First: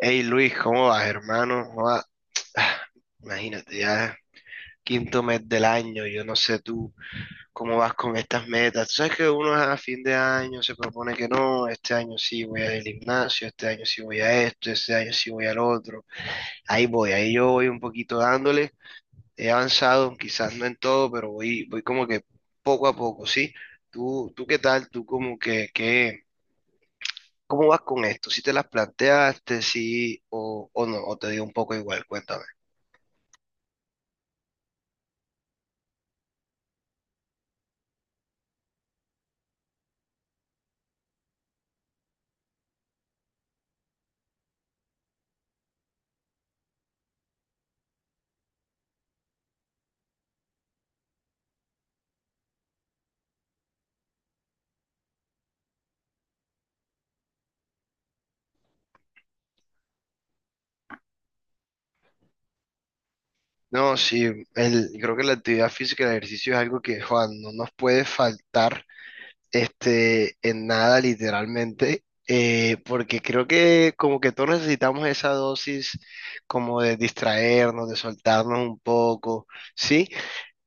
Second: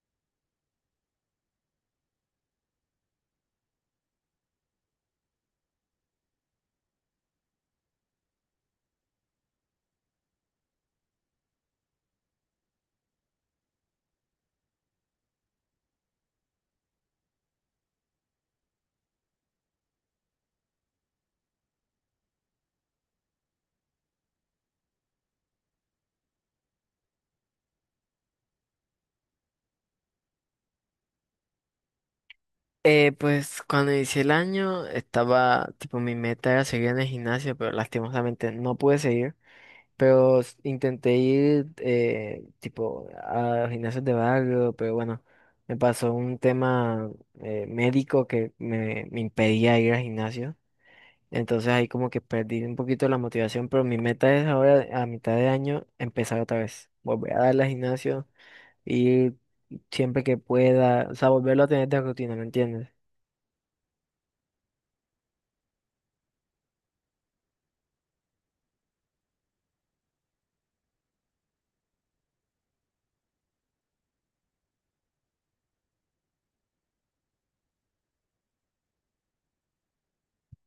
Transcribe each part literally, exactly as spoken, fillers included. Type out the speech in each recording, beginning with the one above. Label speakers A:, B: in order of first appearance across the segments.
A: Hey Luis, ¿cómo vas, hermano? ¿Cómo vas? Ah, Imagínate, ya quinto mes del año, yo no sé tú cómo vas con estas metas. Tú sabes que uno a fin de año se propone que no, este año sí voy al gimnasio, este año sí voy a esto, este año sí voy al otro. Ahí voy, ahí yo voy un poquito dándole. He avanzado, quizás no en todo, pero voy, voy como que poco a poco, ¿sí? ¿Tú, tú qué tal? ¿Tú como que, qué, cómo vas con esto? ¿Si te las planteaste, sí o, o no? ¿O te dio un poco igual? Cuéntame.
B: Eh, pues cuando inicié el año estaba, tipo, mi meta era seguir en el gimnasio, pero lastimosamente no pude seguir. Pero s- intenté ir, eh, tipo, a gimnasios de barrio, pero bueno, me pasó un tema eh, médico que me, me impedía ir al gimnasio. Entonces ahí como que perdí un poquito la motivación, pero mi meta es ahora, a mitad de año, empezar otra vez. Volver a darle al gimnasio, ir siempre que pueda, o sea, volverlo a tener de rutina, ¿me entiendes?
A: No, sí, el, creo que la actividad física, el ejercicio es algo que, Juan, no nos puede faltar este, en nada, literalmente, eh, porque creo que como que todos necesitamos esa dosis como de distraernos, de soltarnos un poco, ¿sí?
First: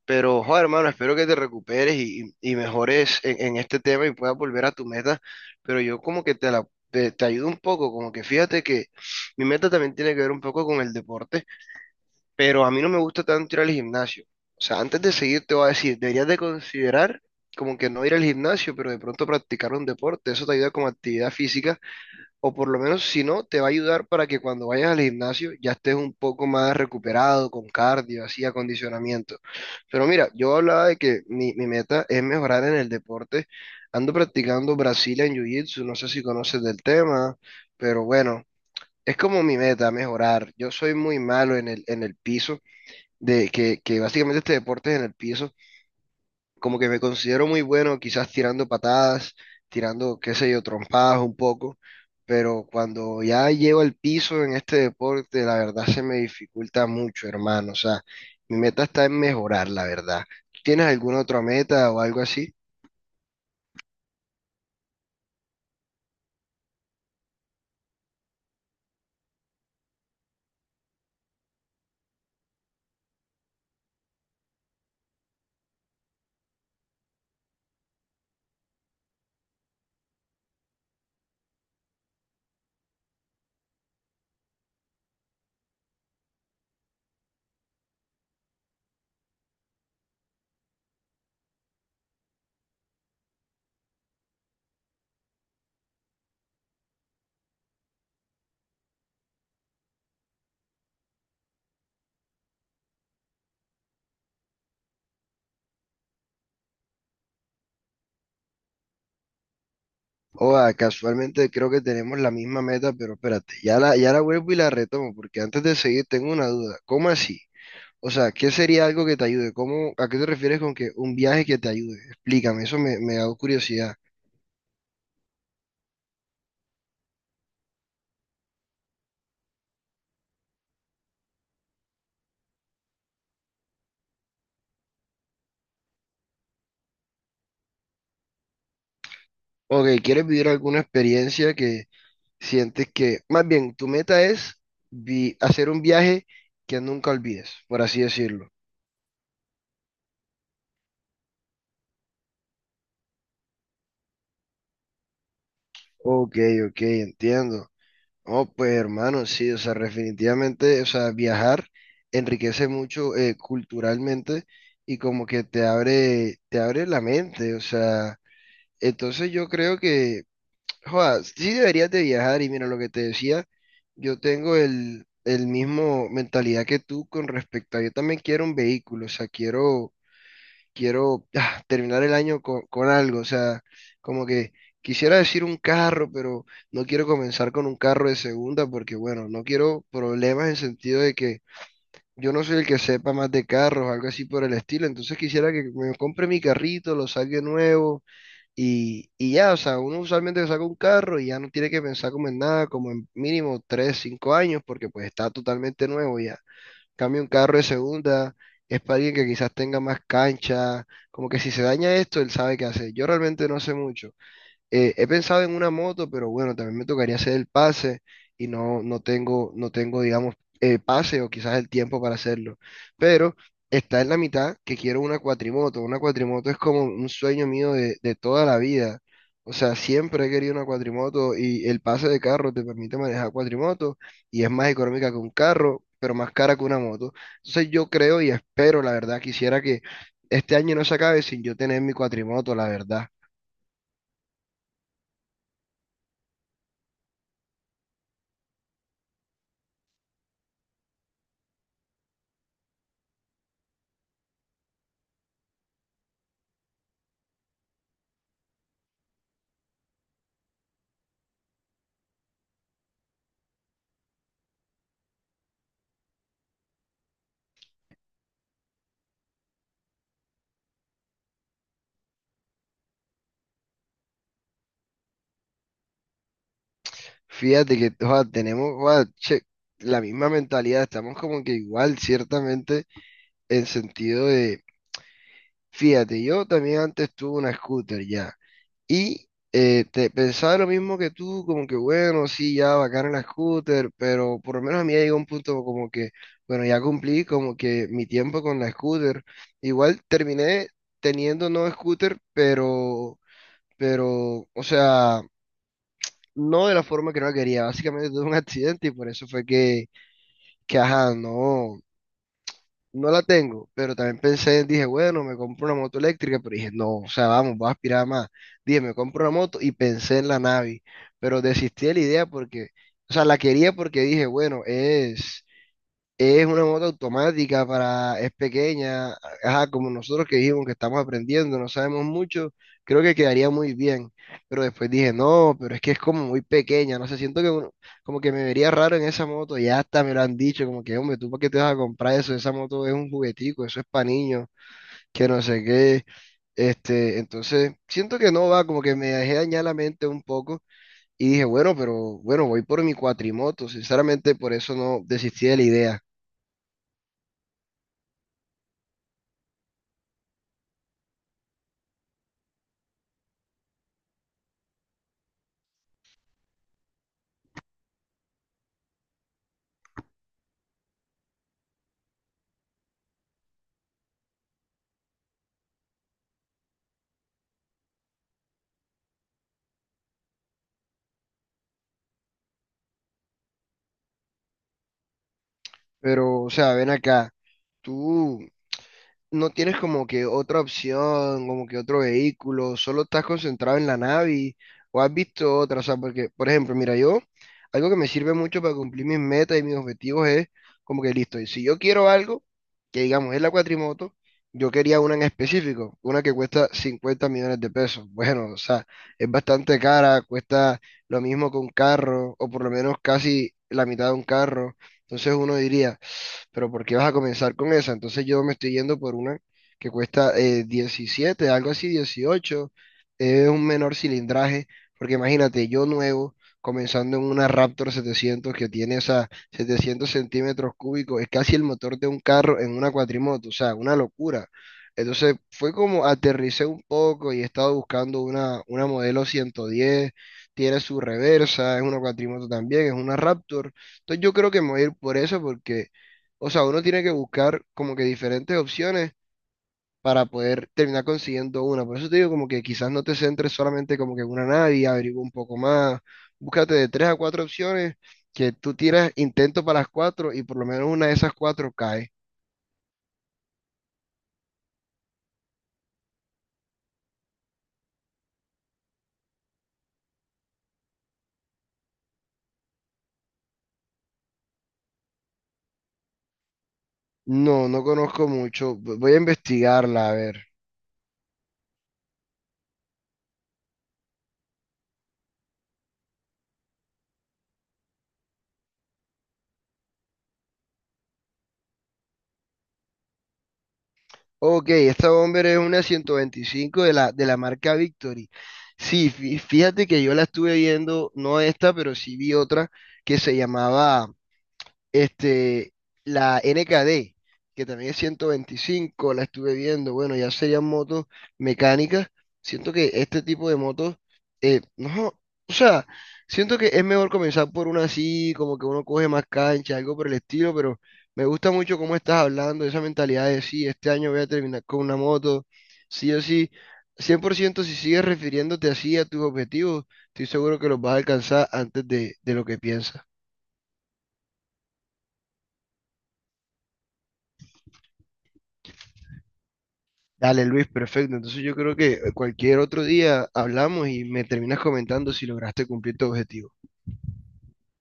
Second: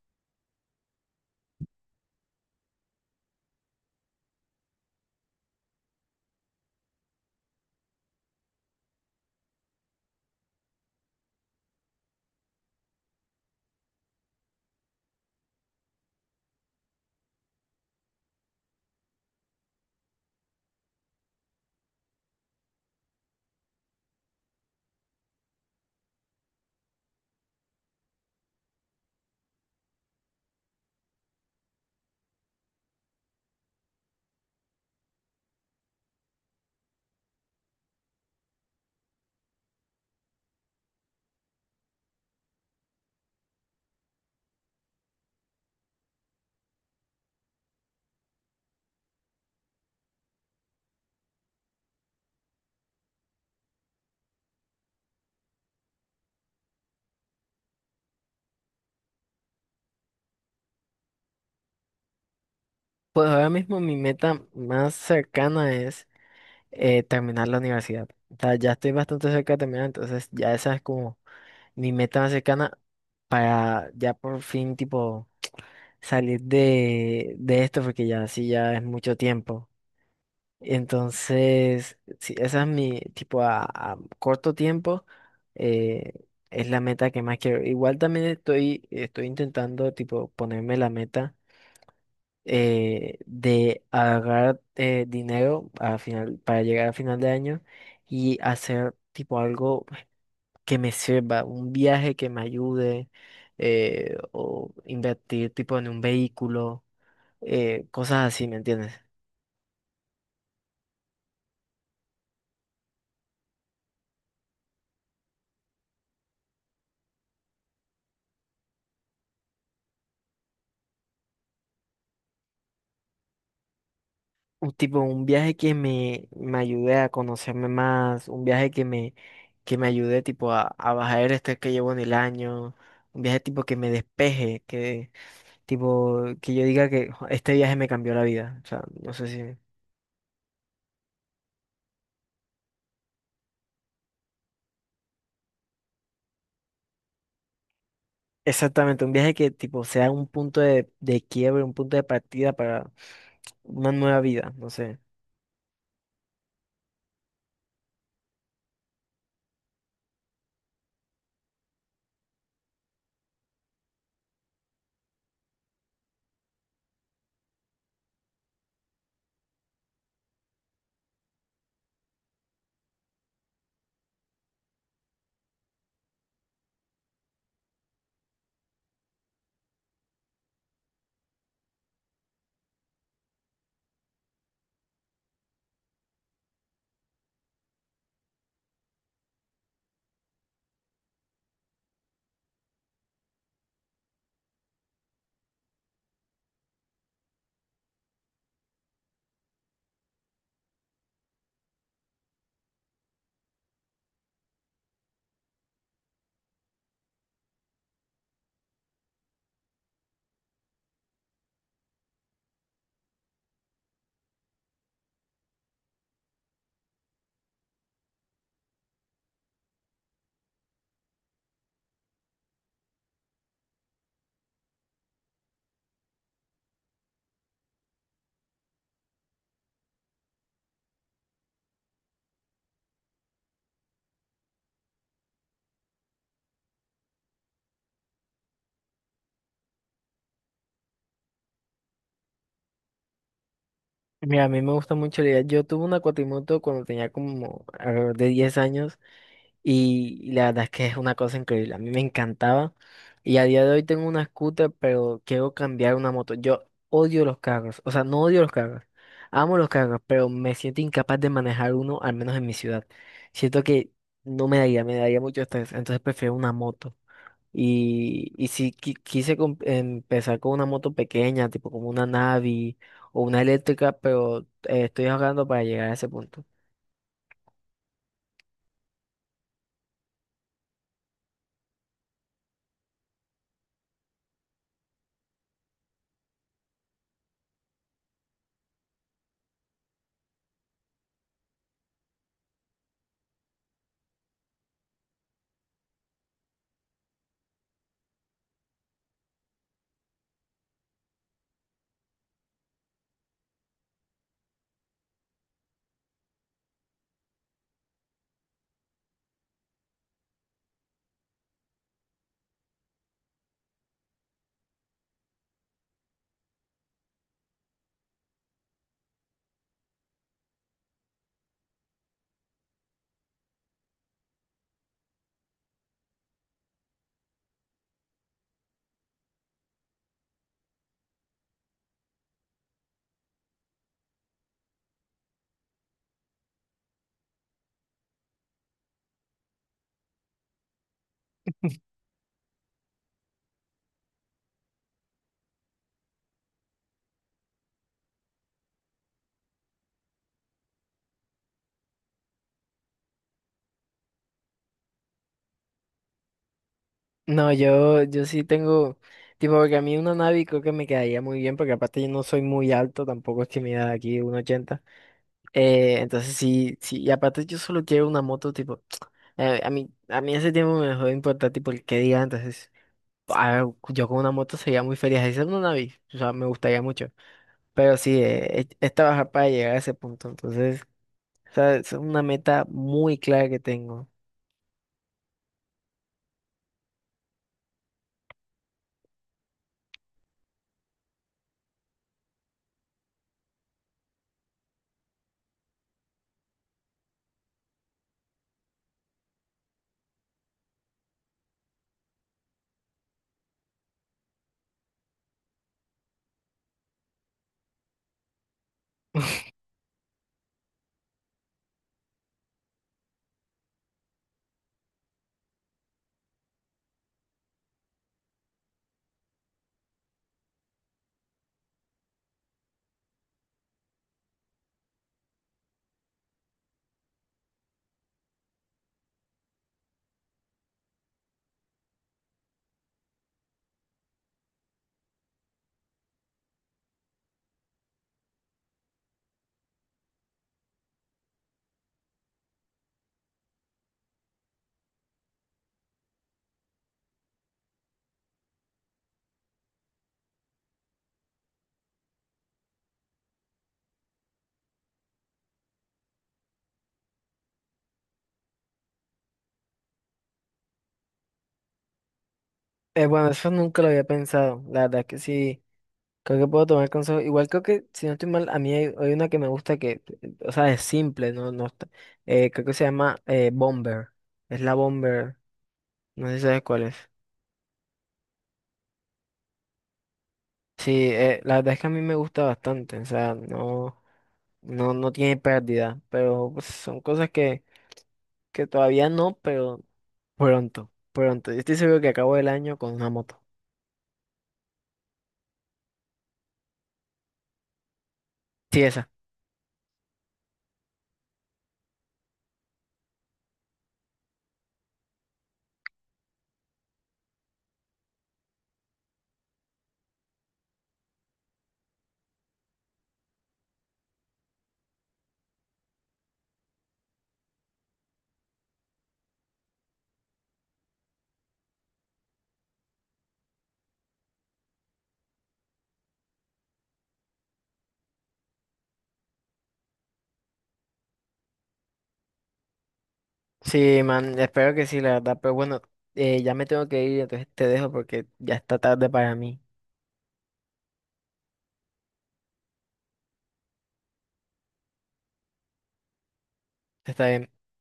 A: Pero, Juan, hermano, espero que te recuperes y, y- y mejores en, en este tema y puedas volver a tu meta, pero yo como que te la... Te, te ayudo un poco, como que fíjate que mi meta también tiene que ver un poco con el deporte pero a mí no me gusta tanto ir al gimnasio. O sea, antes de seguir te voy a decir, deberías de considerar como que no ir al gimnasio, pero de pronto practicar un deporte, eso te ayuda como actividad física, o por lo menos si no, te va a ayudar para que cuando vayas al gimnasio ya estés un poco más recuperado, con cardio, así, acondicionamiento. Pero mira, yo hablaba de que mi, mi meta es mejorar en el deporte. Ando practicando Brazilian Jiu-Jitsu, no sé si conoces del tema, pero bueno, es como mi meta, mejorar. Yo soy muy malo en el, en el piso de que, que básicamente este deporte es en el piso, como que me considero muy bueno, quizás tirando patadas, tirando, qué sé yo, trompadas un poco, pero cuando ya llego al piso en este deporte, la verdad se me dificulta mucho, hermano. O sea, mi meta está en mejorar, la verdad. ¿Tú tienes alguna otra meta o algo así?
B: Pues ahora mismo mi meta más cercana es eh, terminar la universidad. O sea, ya estoy bastante cerca de terminar, entonces ya esa es como mi meta más cercana para ya por fin tipo salir de, de esto, porque ya sí ya es mucho tiempo. Entonces, sí, esa es mi tipo a, a corto tiempo, eh, es la meta que más quiero. Igual también estoy, estoy intentando tipo ponerme la meta eh, de agarrar eh, dinero a final, para llegar a final de año y hacer tipo algo que me sirva, un viaje que me ayude eh, o invertir tipo en un vehículo, eh, cosas así, ¿me entiendes?
A: O ah, casualmente creo que tenemos la misma meta, pero espérate, ya la, ya la vuelvo y la retomo, porque antes de seguir tengo una duda. ¿Cómo así? O sea, ¿qué sería algo que te ayude? ¿Cómo, a qué te refieres con que un viaje que te ayude? Explícame, eso me, me da curiosidad.
B: Un tipo, un viaje que me, me ayude a conocerme más, un viaje que me, que me ayude tipo a, a bajar el estrés que llevo en el año, un viaje tipo que me despeje. Tipo, que yo diga que "Jo, este viaje me cambió la vida". O sea, no sé si...
A: Ok, ¿quieres vivir alguna experiencia que sientes que, más bien, tu meta es vi- hacer un viaje que nunca olvides, por así decirlo?
B: Exactamente, un viaje que tipo sea un punto de, de quiebre, un punto de partida para una nueva vida, no sé.
A: Ok, ok, entiendo. Oh, pues hermano, sí, o sea, definitivamente, o sea, viajar enriquece mucho eh, culturalmente y como que te abre, te abre la mente, o sea, entonces yo creo que Joda, sí deberías de viajar y mira lo que te decía, yo tengo el, el mismo mentalidad que tú con respecto a, yo también quiero un vehículo, o sea, quiero, quiero ah, terminar el año con, con algo, o sea, como que quisiera decir un carro, pero no quiero comenzar con un carro de segunda porque, bueno, no quiero problemas en sentido de que yo no soy el que sepa más de carros, algo así por el estilo, entonces quisiera que me compre mi carrito, lo saque nuevo y, y ya, o sea, uno usualmente saca un carro y ya no tiene que pensar como en nada, como en mínimo tres cinco años, porque pues está totalmente nuevo ya. Cambio un carro de segunda, es para alguien que quizás tenga más cancha, como que si se daña esto, él sabe qué hacer. Yo realmente no sé mucho. Eh, he pensado en una moto, pero bueno, también me tocaría hacer el pase y no, no tengo, no tengo, digamos, el pase o quizás el tiempo para hacerlo. Pero está en la mitad que quiero una cuatrimoto. Una cuatrimoto es como un sueño mío de, de toda la vida. O sea, siempre he querido una cuatrimoto y el pase de carro te permite manejar cuatrimoto y es más económica que un carro, pero más cara que una moto. Entonces yo creo y espero, la verdad, quisiera que este año no se acabe sin yo tener mi cuatrimoto, la verdad.
B: Mira, a mí me gusta mucho la idea. Yo tuve una cuatrimoto cuando tenía como alrededor de diez años. Y la verdad es que es una cosa increíble. A mí me encantaba. Y a día de hoy tengo una scooter, pero quiero cambiar una moto. Yo odio los carros. O sea, no odio los carros. Amo los carros, pero me siento incapaz de manejar uno, al menos en mi ciudad. Siento que no me daría, me daría mucho estrés. Entonces prefiero una moto. Y, y si qui- quise com- empezar con una moto pequeña, tipo como una Navi o una eléctrica, pero eh, estoy ahorrando para llegar a ese punto.
A: Fíjate que joda, tenemos joda, che, la misma mentalidad, estamos como que igual, ciertamente, en sentido de, fíjate, yo también antes tuve una scooter ya, y eh, te, pensaba lo mismo que tú, como que bueno, sí, ya bacana la scooter, pero por lo menos a mí ya llegó un punto como que, bueno, ya cumplí como que mi tiempo con la scooter, igual terminé teniendo no scooter, pero, pero, o sea no de la forma que no la quería. Básicamente tuve un accidente y por eso fue que, que ajá, no, no la tengo. Pero también pensé, dije, bueno, me compro una moto eléctrica, pero dije, no, o sea, vamos, voy a aspirar más. Dije, me compro una moto y pensé en la Navi, pero desistí de la idea porque, o sea, la quería porque dije, bueno, es es una moto automática para, es pequeña, ajá, como nosotros que dijimos que estamos aprendiendo, no sabemos mucho, creo que quedaría muy bien. Pero después dije, no, pero es que es como muy pequeña, no sé, siento que uno- como que me vería raro en esa moto, ya hasta me lo han dicho, como que, hombre, ¿tú para qué te vas a comprar eso? Esa moto es un juguetico, eso es para niños, que no sé qué. Este, entonces, siento que no va, como que me dejé dañar la mente un poco y dije, bueno, pero bueno, voy por mi cuatrimoto, sinceramente por eso no desistí de la idea.
B: No, yo, yo sí tengo, tipo, porque a mí una Navi creo que me quedaría muy bien, porque aparte yo no soy muy alto, tampoco es que me da aquí uno ochenta. Eh, entonces sí, sí, y aparte yo solo quiero una moto, tipo, eh, a mí, a mí ese tiempo me dejó de importar, tipo, el que diga. Entonces, ah, yo con una moto sería muy feliz, así sea una Navi, o sea, me gustaría mucho, pero sí, eh, es, es trabajar para llegar a ese punto, entonces, o sea, es una meta muy clara que tengo.
A: Pero, o sea, ven acá, tú no tienes como que otra opción, como que otro vehículo, solo estás concentrado en la Navi o has visto otra, o sea, porque, por ejemplo, mira, yo, algo que me sirve mucho para cumplir mis metas y mis objetivos es como que listo, y si yo quiero algo, que digamos es la cuatrimoto, yo quería una en específico, una que cuesta cincuenta millones de pesos. Bueno, o sea, es bastante cara, cuesta lo mismo que un carro, o por lo menos casi la mitad de un carro. Entonces uno diría pero ¿por qué vas a comenzar con esa? Entonces yo me estoy yendo por una que cuesta eh, diecisiete, algo así, dieciocho es un menor cilindraje, porque imagínate, yo nuevo, comenzando en una Raptor setecientos que tiene esas setecientos centímetros cúbicos, es casi el motor de un carro en una cuatrimoto, o sea, una locura. Entonces fue como aterricé un poco y he estado buscando una, una modelo ciento diez tiene su reversa, es una cuatrimoto también, es una Raptor. Entonces yo creo que me voy a ir por eso porque o sea, uno tiene que buscar como que diferentes opciones para poder terminar consiguiendo una. Por eso te digo como que quizás no te centres solamente como que en una nadie, averigua un poco más, búscate de tres a cuatro opciones que tú tiras intento para las cuatro y por lo menos una de esas cuatro cae.
B: Eh, bueno, eso nunca lo había pensado, la verdad que sí. Creo que puedo tomar consejos. Igual creo que, si no estoy mal, a mí hay, hay una que me gusta que, eh, o sea, es simple, no, no está- eh, creo que se llama eh, Bomber. Es la Bomber. No sé si sabes cuál es.
A: No, no conozco mucho. v- Voy a investigarla, a ver.
B: Sí, eh, la verdad es que a mí me gusta bastante. O sea, no, no, no tiene pérdida. Pero pues, son cosas que, que todavía no, pero pronto, pronto. Yo estoy seguro que acabo el año con una moto.
A: Ok, esta bomber es una ciento veinticinco de la, de la marca Victory.
B: Sí, esa.
A: Sí, fí- fíjate que yo la estuve viendo, no esta, pero sí vi otra que se llamaba Este, la N K D, que también es ciento veinticinco, la estuve viendo, bueno, ya serían motos mecánicas. Siento que este tipo de motos, eh, no, o sea, siento que es mejor comenzar por una así, como que uno coge más cancha, algo por el estilo, pero me gusta mucho cómo estás hablando, esa mentalidad de sí, este año voy a terminar con una moto, sí o sí. Cien por ciento si sigues refiriéndote así a tus objetivos, estoy seguro que los vas a alcanzar antes de, de lo que piensas.
B: Sí, man, espero que sí, la verdad. Pero bueno, eh, ya me tengo que ir, entonces te dejo porque ya está tarde para mí.
A: Dale, Luis, perfecto. Entonces yo creo que cualquier otro día hablamos y me terminas comentando si lograste cumplir tu objetivo.
B: Está bien.